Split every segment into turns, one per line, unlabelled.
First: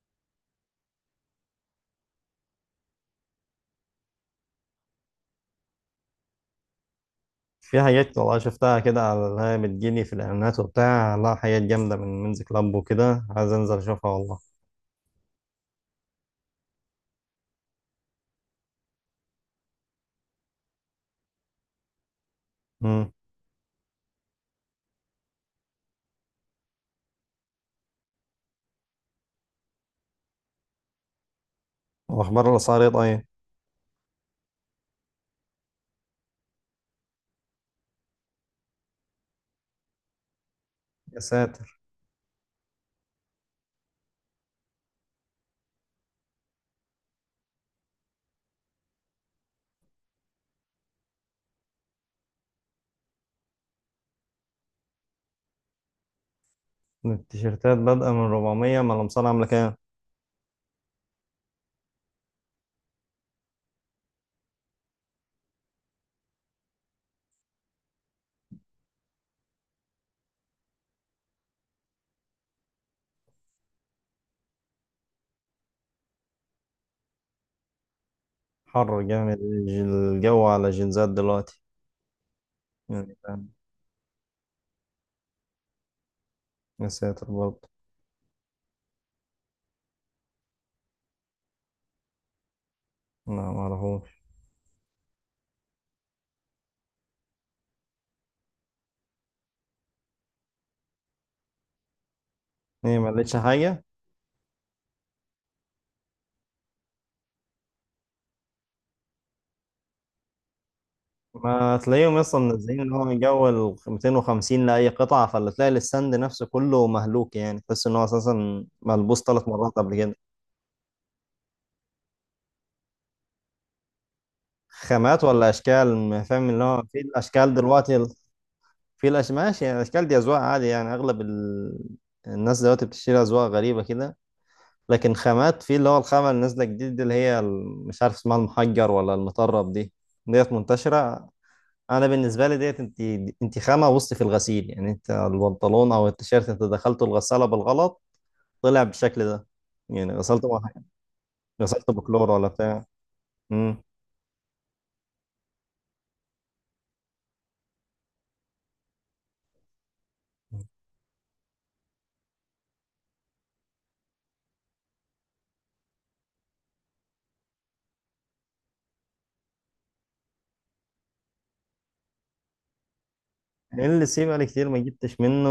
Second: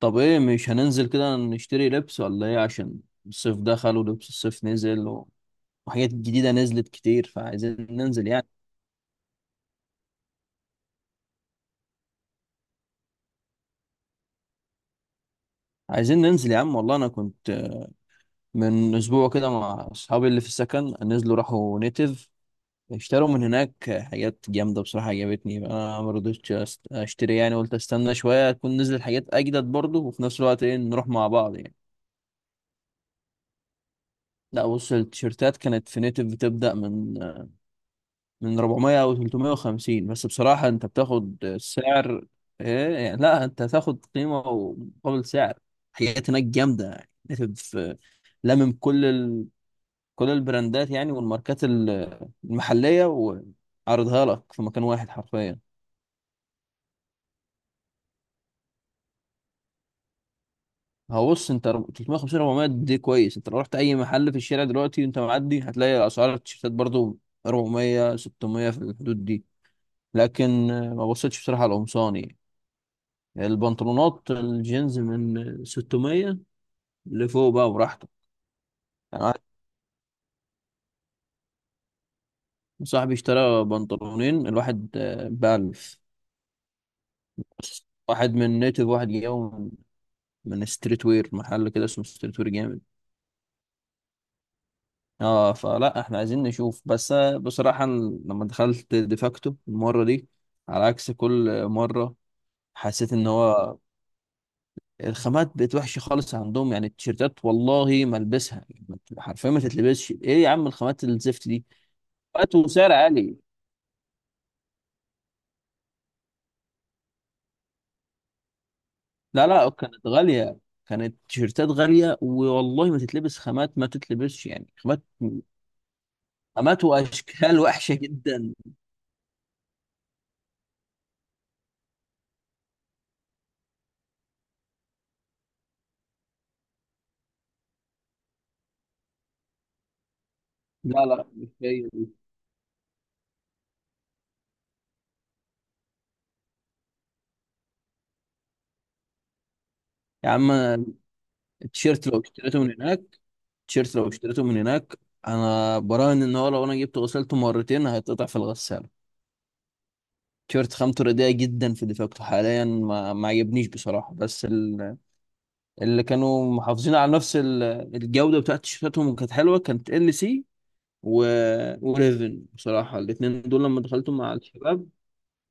طب ايه مش هننزل كده نشتري لبس ولا ايه؟ عشان الصيف دخل ولبس الصيف نزل وحاجات جديدة نزلت كتير، فعايزين
في حاجات
ننزل
والله
يعني.
شفتها كده على اللي هي بتجيلي في الإعلانات وبتاع، لا حاجات جامدة من منز كلاب وكده، عايز أنزل أشوفها والله.
عايزين ننزل يا عم والله. انا كنت من اسبوع كده مع اصحابي اللي في السكن، نزلوا راحوا نيتيف
امم
اشتروا من هناك حاجات جامدة بصراحة. عجبتني، انا ما رضيتش اشتري يعني. قلت استنى شوية تكون نزل حاجات اجدد برضه، وفي نفس الوقت ايه نروح مع بعض يعني.
وأخبار الأسعار إيه طيب؟
لا بص، التيشيرتات كانت في نيتيف بتبدأ من 400 او 350، بس بصراحة انت
يا
بتاخد
ساتر،
سعر ايه يعني؟ لا انت هتاخد قيمة ومقابل سعر. حاجات هناك جامدة يعني نتف- في- لمم كل كل البراندات يعني، والماركات المحلية، وعرضها لك في مكان واحد حرفيا.
التيشيرتات بادئة من 400؟ ما الأمصار عاملة كام؟
هو بص انت 350 400 دي كويس. انت لو رحت اي محل في الشارع دلوقتي وانت معدي هتلاقي اسعار التيشيرتات برضو 400 600 في الحدود دي. لكن ما بصيتش بصراحة على القمصان يعني. البنطلونات الجينز من 600 لفوق، بقى براحتك.
حر
يعني
جامد
واحد
الجو على الجينزات دلوقتي،
صاحبي
يعني فاهم.
اشترى بنطلونين الواحد ب 1000،
يا ساتر برضه.
واحد من نيتف، واحد جاي من ستريت وير، محل كده اسمه ستريت وير جامد.
لا معرفوش.
اه، فلا احنا عايزين نشوف بس. بصراحة أنا لما دخلت ديفاكتو المرة دي، على عكس كل مرة،
إيه ما
حسيت ان
لقيتش
هو
حاجة؟
الخامات بقت وحشة خالص عندهم. يعني التيشيرتات والله ما البسها حرفيا، ما تتلبسش. ايه يا عم الخامات الزفت دي؟
ما تلاقيهم اصلا
وقت
منزلين ان
وسعر
هو من
عالي.
جو ال 250 لاي قطعه، فاللي تلاقي الستاند نفسه كله مهلوك، يعني تحس ان هو اساسا ملبوس
لا
ثلاث
لا
مرات قبل
كانت
كده.
غالية. كانت تيشيرتات غالية والله، ما تتلبس خامات، ما تتلبسش يعني خامات.
خامات ولا اشكال؟ ما فاهم اللي هو
خامات
في الاشكال
وأشكال وحشة
دلوقتي
جدا.
ماشي، يعني الاشكال دي اذواق، عادي يعني الناس دلوقتي بتشتري اذواق غريبه كده. لكن خامات، في اللي هو الخامه اللي نازله جديد دي، اللي هي مش عارف اسمها، المحجر ولا المطرب دي، ديت
لا لا
منتشره.
مش هي
انا
دي.
بالنسبه لي ديت انت خامه وسط في الغسيل، يعني انت البنطلون او التيشيرت انت دخلته الغساله بالغلط، طلع بالشكل ده، يعني
يا عم
غسلته
التيشيرت لو
بكلور ولا
اشتريته من
بتاع.
هناك
امم
التيشيرت لو اشتريته من هناك. أنا براهن إن هو لو أنا جبته غسلته مرتين هيتقطع في الغسالة. تيشيرت خامته رديئة جدا في دفاكته حاليا، ما عجبنيش بصراحة. بس اللي كانوا محافظين على نفس الجودة بتاعت تيشيرتاتهم وكانت حلوة، كانت ال سي و... وريفن. بصراحة الاتنين دول لما
ال
دخلتهم
سي
مع
بقالي كتير ما
الشباب
جبتش منه،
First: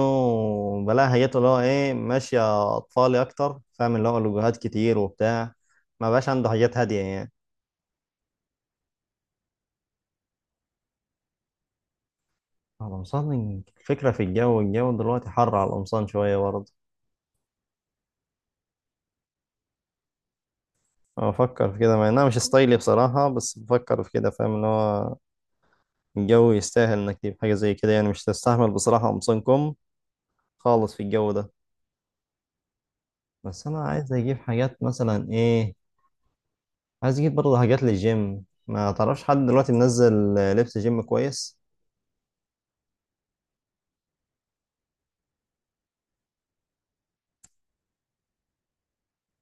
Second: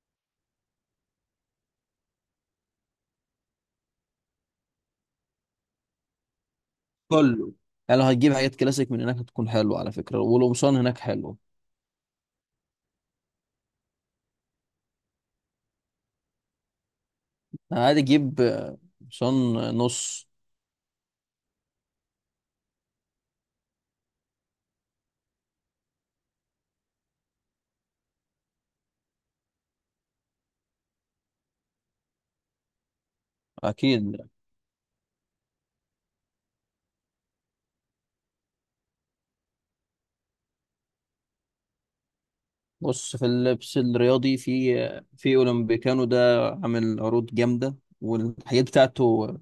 بلاها، جت اللي هو ايه، ماشية اطفالي اكتر، فاهم اللي هو لوجوهات كتير وبتاع، ما بقاش عنده حاجات هادية يعني.
كله. يعني لو هتجيب حاجات كلاسيك من هناك هتكون حلوة على فكرة، والقمصان هناك حلو.
القمصان الفكرة في الجو دلوقتي حر على القمصان شوية برضه.
يعني عادي، جيب قمصان نص.
أنا بفكر في كده مع انها مش ستايلي بصراحة، بس بفكر في كده، فاهم اللي هو الجو يستاهل انك تجيب حاجة زي كده، يعني مش تستحمل بصراحة قمصان كم خالص في الجو ده. بس انا عايز
أكيد.
اجيب حاجات مثلا ايه، عايز اجيب برضه حاجات للجيم. ما تعرفش حد دلوقتي منزل لبس جيم كويس؟
بص، في اللبس الرياضي، في أولمبيكانو ده عامل عروض جامدة، والحاجات بتاعته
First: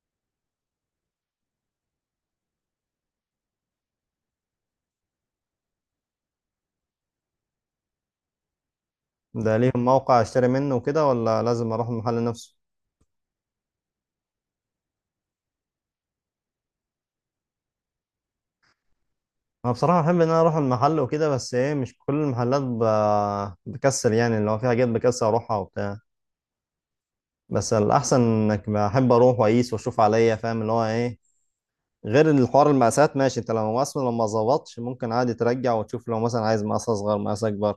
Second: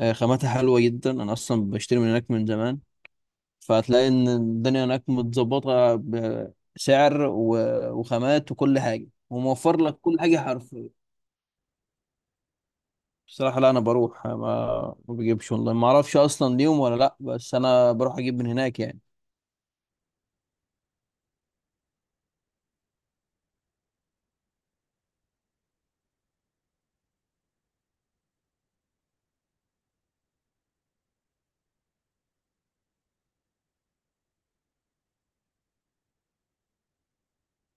خاماتها حلوة جدا. أنا أصلا بشتري من هناك من زمان، فهتلاقي إن الدنيا هناك متظبطة، بسعر وخامات وكل حاجة،
ده
وموفر
ليهم
لك كل
موقع
حاجة
اشتري منه
حرفيا.
وكده، ولا لازم اروح المحل نفسه؟
بصراحة لا، أنا بروح، ما بجيبش أونلاين، ما أعرفش أصلا ليهم ولا لأ، بس أنا بروح أجيب من هناك يعني.
انا بصراحه بحب ان انا اروح المحل وكده، بس ايه مش كل المحلات بكسل، يعني اللي هو في حاجات بكسل اروحها وبتاع. بس الاحسن انك، بحب اروح واقيس واشوف عليا، فاهم اللي هو ايه، غير الحوار المقاسات. ماشي، انت لو اصلا لو ما ظبطش ممكن عادي ترجع وتشوف، لو مثلا عايز مقاس اصغر مقاس اكبر.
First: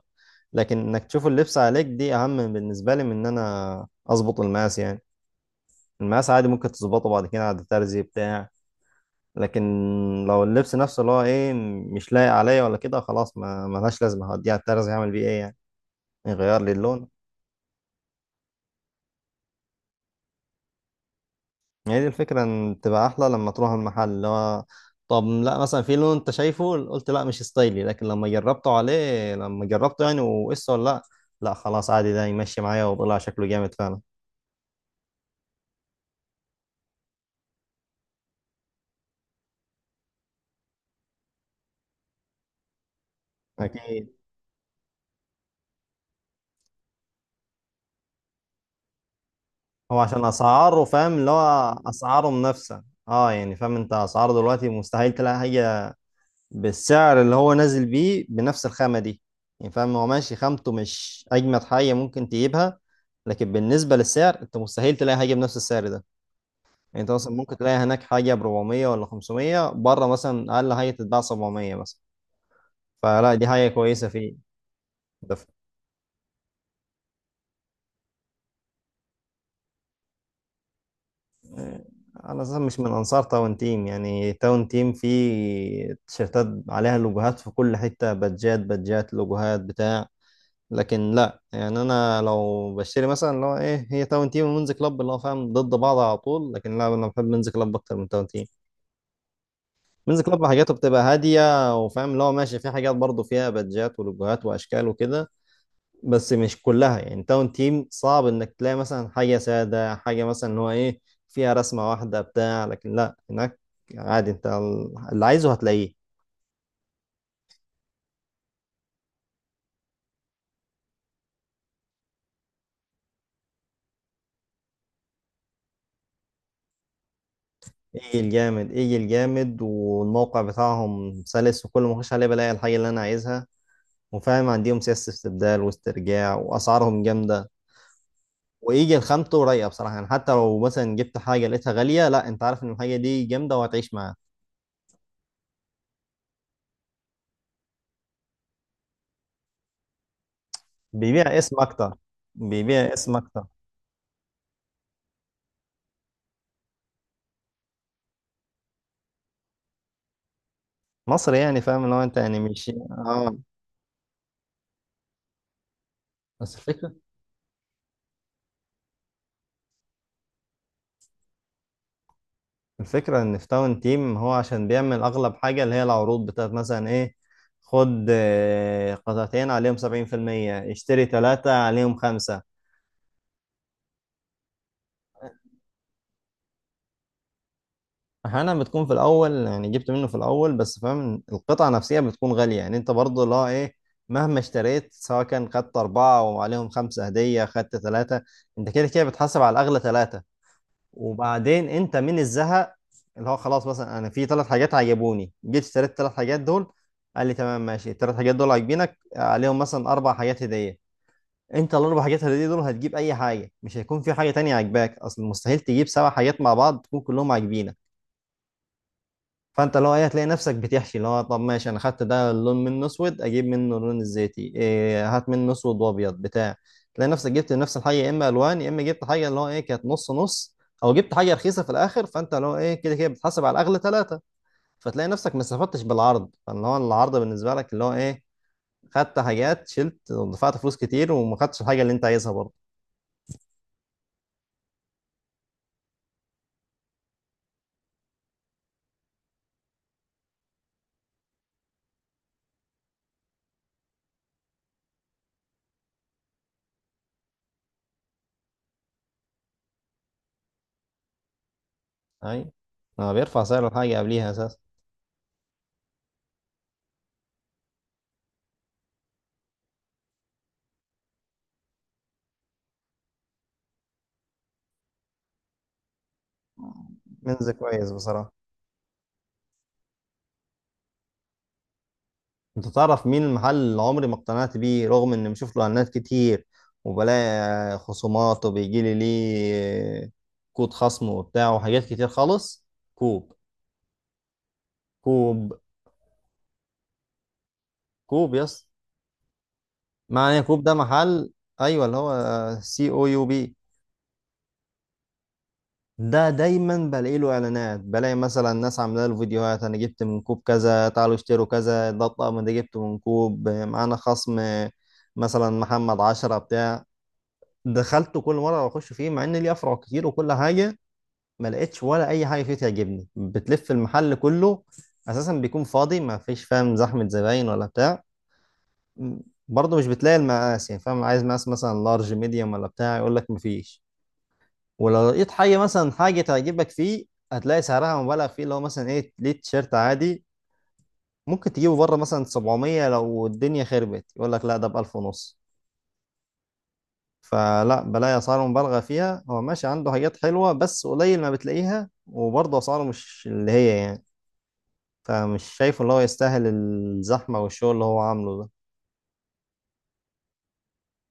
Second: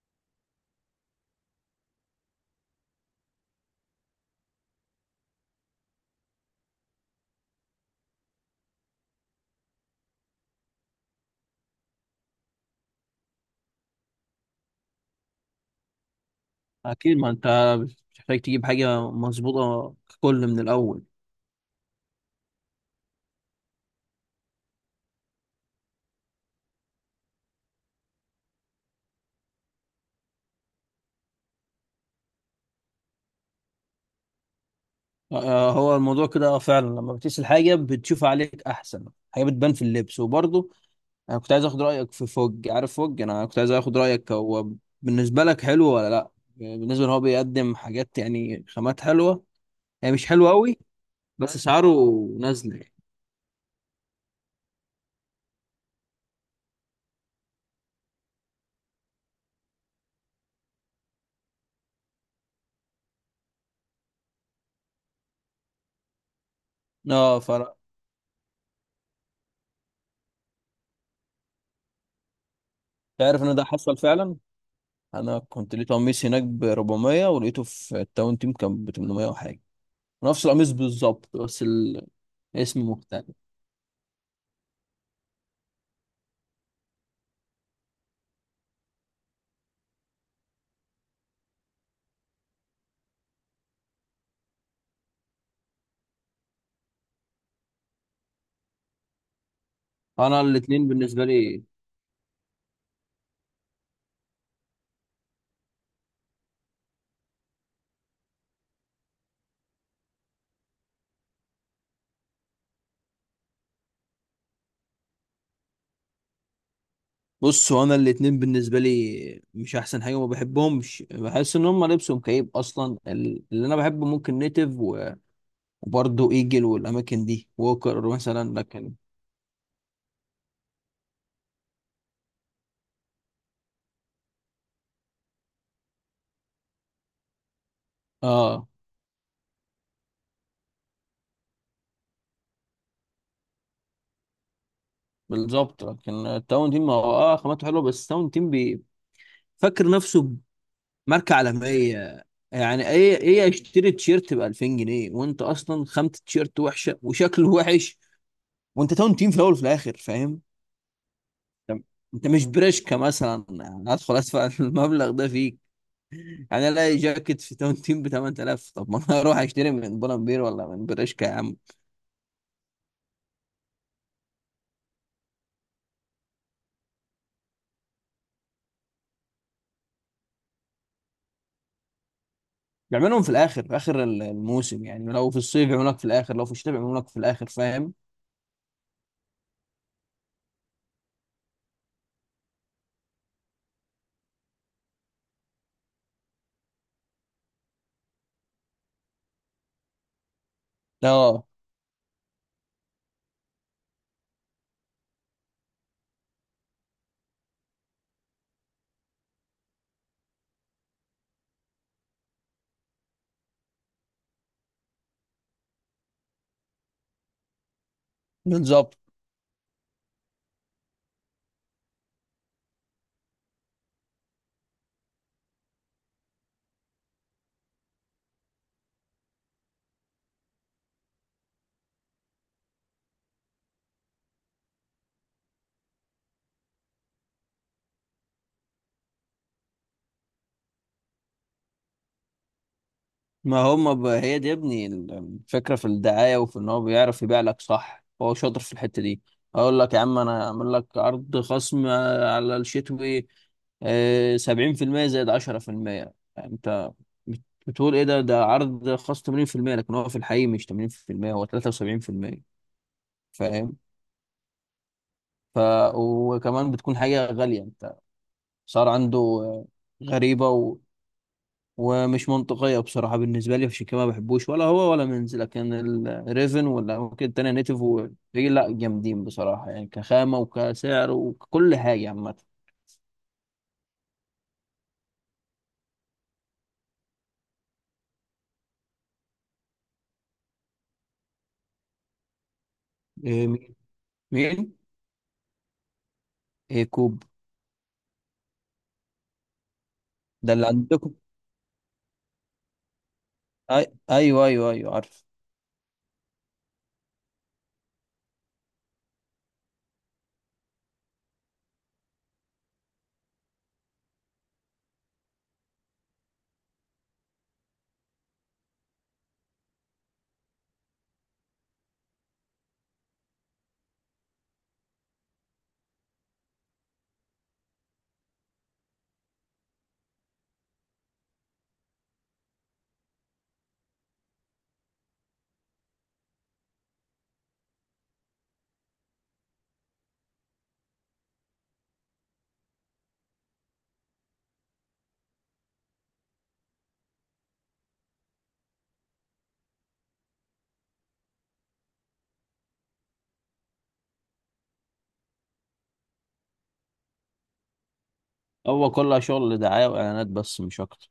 لكن انك تشوف اللبس عليك دي اهم بالنسبه لي من ان انا اظبط المقاس، يعني المقاس عادي ممكن تظبطه بعد كده عند ترزي بتاع. لكن لو اللبس نفسه اللي هو ايه مش لايق عليا ولا كده، خلاص ما ملهاش لازمه، هوديها الترز يعمل بيه ايه يعني؟ يغير لي اللون؟
أكيد، ما أنت بتحتاج تجيب حاجة مظبوطة ككل من الأول.
هي دي الفكره، ان تبقى احلى لما تروح المحل اللي هو، طب لا مثلا في لون انت شايفه قلت لا مش ستايلي، لكن لما جربته، يعني وقصه ولا لا، لا خلاص عادي ده يمشي معايا وطلع شكله جامد فعلا.
آه، هو الموضوع كده. فعلا لما بتقيس الحاجة بتشوف عليك أحسن حاجة، بتبان في اللبس. وبرضه أنا كنت عايز آخد رأيك في فوج. عارف فوج؟ أنا كنت عايز آخد
اكيد.
رأيك، هو بالنسبة لك حلو ولا لأ؟ بالنسبة إن هو بيقدم حاجات، يعني خامات حلوة.
هو
هي
عشان
مش حلوة أوي،
اسعاره فاهم اللي
بس
هو،
أسعاره
اسعاره
نازلة
منافسه.
يعني.
اه يعني فاهم، انت اسعاره دلوقتي مستحيل تلاقي حاجه بالسعر اللي هو نازل بيه بنفس الخامة دي. يعني فاهم، هو ماشي خامته مش أجمد حاجة ممكن تجيبها، لكن بالنسبة للسعر أنت مستحيل تلاقي حاجة بنفس السعر ده. يعني أنت مثلا
أه
ممكن تلاقي
فرق.
هناك حاجة ب 400 ولا 500، بره مثلا أقل حاجة تتباع 700 مثلا. فلا
تعرف
دي
إن ده
حاجة
حصل
كويسة فيه.
فعلا؟
ده
انا
ف...
كنت لقيت قميص هناك ب 400، ولقيته في التاون تيم كان ب 800 وحاجه. نفس القميص بالظبط بس الاسم
أنا أساسا مش من أنصار
مختلف.
تاون تيم، يعني تاون تيم فيه تيشيرتات عليها لوجوهات في كل حتة، بادجات بادجات لوجوهات بتاع. لكن لا يعني انا لو بشتري مثلا اللي هو ايه، هي تاون تيم ومنز كلاب اللي هو فاهم ضد بعض على طول، لكن لا انا بحب منز كلاب اكتر من تاون تيم. منز
انا
كلاب حاجاته
الاتنين
بتبقى
بالنسبه لي.
هاديه، وفاهم اللي هو ماشي في حاجات برضه فيها بادجات ولوجوهات واشكال وكده، بس مش كلها. يعني تاون تيم صعب انك تلاقي مثلا حاجه ساده، حاجه مثلا اللي هو ايه فيها رسمه واحده بتاع. لكن لا هناك عادي، انت اللي عايزه هتلاقيه.
بص، هو انا الاتنين بالنسبه لي مش احسن حاجه، وما بحبهمش. بحس ان هم لبسهم كئيب اصلا. اللي انا بحبه ممكن نيتف وبرضه ايجل والاماكن دي، ووكر
ايه
مثلا.
الجامد
لكن
ايه الجامد والموقع بتاعهم سلس، وكل ما اخش عليه بلاقي الحاجه اللي انا عايزها، وفاهم عندهم سياسة استبدال واسترجاع، وأسعارهم جامدة،
اه،
ويجي الخامته رايقة بصراحة، يعني حتى لو مثلا جبت حاجة لقيتها غالية، لا أنت عارف إن الحاجة دي جامدة وهتعيش معاها.
بالظبط. لكن التاون تيم هو اه خامته حلوه، بس التاون تيم فاكر نفسه
بيبيع
ماركة
اسم أكتر.
عالمية. يعني
بيبيع اسم
ايه
أكتر.
اشتري تيشيرت ب 2000 جنيه وانت اصلا خامة التيشيرت وحشة وشكله وحش؟ وانت تاون تيم في الاول وفي الاخر، فاهم؟
مصر يعني
انت
فاهم، لو أنت
أنت
يعني
مش
مش
بريشكا
آه
مثلا هدخل ادفع المبلغ ده فيك.
بس
يعني
الفكرة،
الاقي جاكيت في تاون تيم ب 8000، طب ما انا اروح اشتري من بولمبير ولا من بريشكا يا عم.
الفكرة إن في تاون تيم، هو عشان بيعمل أغلب حاجة اللي هي العروض بتاعت مثلا إيه، خد قطعتين عليهم سبعين في المية، اشتري تلاتة عليهم خمسة.
يعملهم في الاخر، في اخر الموسم، يعني لو في الصيف يعملوا لك في الاخر، لو في الشتاء يعملوا لك في الاخر، فاهم.
احيانا بتكون في الاول، يعني جبت منه في الاول، بس فاهم القطعه نفسها بتكون غاليه، يعني انت برضه لا ايه، مهما اشتريت، سواء كان خدت اربعه وعليهم خمسه هديه، خدت ثلاثه، انت كده كده بتحاسب على الاغلى ثلاثه.
اه
وبعدين انت من الزهق اللي هو خلاص، مثلا انا في ثلاث حاجات عجبوني، جيت اشتريت الثلاث حاجات دول، قال لي تمام ماشي الثلاث حاجات دول عاجبينك عليهم مثلا اربع حاجات هديه، انت الاربع حاجات هديه دول هتجيب اي حاجه، مش هيكون في حاجه تانية عاجباك، اصل مستحيل تجيب سبع حاجات مع بعض تكون كلهم عاجبينك.
بالظبط.
فانت لو ايه هتلاقي نفسك بتحشي، اللي هو طب ماشي انا خدت ده اللون منه اسود، اجيب منه اللون الزيتي، إيه هات منه اسود وابيض بتاع، تلاقي نفسك جبت نفس الحاجه يا اما الوان، يا اما جبت حاجه اللي هو ايه كانت نص نص، او جبت حاجه رخيصه في الاخر، فانت اللي هو ايه كده كده بتحاسب على الاغلى ثلاثه. فتلاقي نفسك ما استفدتش بالعرض، فاللي هو العرض بالنسبه لك اللي هو ايه، خدت حاجات شلت ودفعت فلوس كتير، وما خدتش الحاجه اللي انت عايزها برضه.
ما هم هي دي يا ابني الفكرة، في الدعاية، وفي ان هو بيعرف يبيع لك صح. هو شاطر في الحتة دي. اقول لك يا عم، انا اعمل لك عرض خصم على الشتوي سبعين في المية زائد عشرة في المية، انت بتقول ايه ده عرض خاص تمانين في المية، لكن هو في الحقيقة مش تمانين في المية، هو تلاتة وسبعين في المية.
اي، ما بيرفع سعر
فاهم.
الحاجه قبليها اساسا.
ف وكمان بتكون حاجة غالية، انت صار عنده غريبة ومش منطقية بصراحة بالنسبة لي. عشان كده ما بحبوش، ولا هو ولا منز. لكن الريفن، ولا ممكن
منز
التانية نيتف
كويس بصراحه.
إيه، لا جامدين بصراحة يعني، كخامة وكسعر وكل حاجة عامة.
انت تعرف مين المحل اللي عمري ما اقتنعت بيه، رغم اني بشوف له اعلانات كتير، وبلاقي خصومات، وبيجي لي ليه كود خصم وبتاع وحاجات كتير خالص؟ كوب.
إيه، مين؟ مين؟
كوب.
إيه كوب
كوب يس. معنى إيه
ده
كوب؟
اللي
ده
عندكم؟
محل، ايوه اللي هو سي او يو بي.
أيوه أيوه أيوه عارف.
ده دايما بلاقي له اعلانات، بلاقي مثلا ناس عامله له فيديوهات، انا جبت من كوب كذا، تعالوا اشتروا كذا، ده الطقم ده جبته من كوب، معانا خصم مثلا محمد عشرة بتاع. دخلته كل مره بخش فيه، مع ان ليه افرع كتير وكل حاجه، ما لقيتش ولا اي حاجه فيه تعجبني، بتلف المحل كله اساسا، بيكون فاضي ما فيش فاهم زحمه زباين ولا بتاع. برضه مش بتلاقي المقاس، يعني فاهم عايز مقاس مثلا لارج ميديوم ولا بتاع يقول لك مفيش. ولو لقيت حاجه مثلا حاجه تعجبك فيه، هتلاقي سعرها مبالغ فيه، اللي هو مثلا ايه، ليه تيشيرت عادي ممكن تجيبه بره مثلا 700، لو الدنيا خربت يقول لك لا ده ب 1000 ونص. فلا بلاقي اسعار مبالغه فيها، هو ماشي عنده حاجات حلوه بس قليل ما بتلاقيها، وبرضه اسعاره مش اللي هي يعني. فمش شايفه اللي هو يستاهل الزحمه والشغل اللي هو عامله ده.
هو كلها شغل دعاية وإعلانات بس، مش أكتر.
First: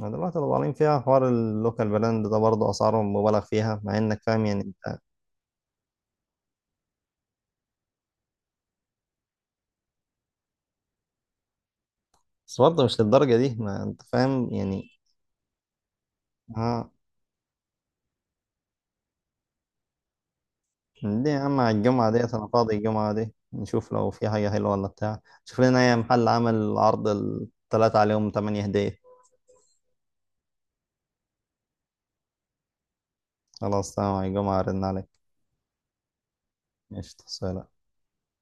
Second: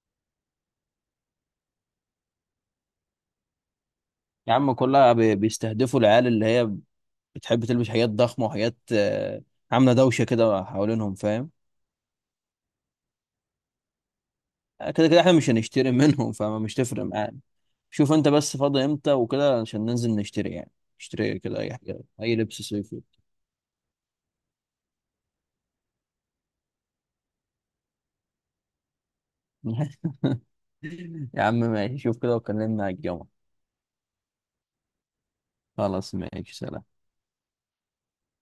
أنا دلوقتي لو طالعين فيها حوار اللوكال براند، ده برضه اسعاره مبالغ فيها، مع انك فاهم
يا
يعني
عم
انت،
كلها بيستهدفوا العيال اللي هي بتحب تلبس حاجات ضخمة وحاجات عاملة دوشة كده حوالينهم، فاهم.
بس برضه مش للدرجه دي، ما انت فاهم يعني.
كده كده احنا مش هنشتري منهم، فمش
اه.
تفرق معانا. شوف انت بس فاضي امتى وكده، عشان ننزل نشتري يعني.
دي يا
نشتري
عم
كده اي
على
حاجه،
الجمعه ديت،
اي
انا
لبس
فاضي
صيفي.
الجمعه دي، نشوف لو في حاجه حلوه ولا بتاع. شوف لنا اي محل عمل عرض الثلاثه عليهم 8 هديه.
يا عم ماشي، شوف كده وكلمنا على الجمعة.
خلاص تمام، على الجمعه ارن عليك.
خلاص ماشي، سلام.
ماشي سلام.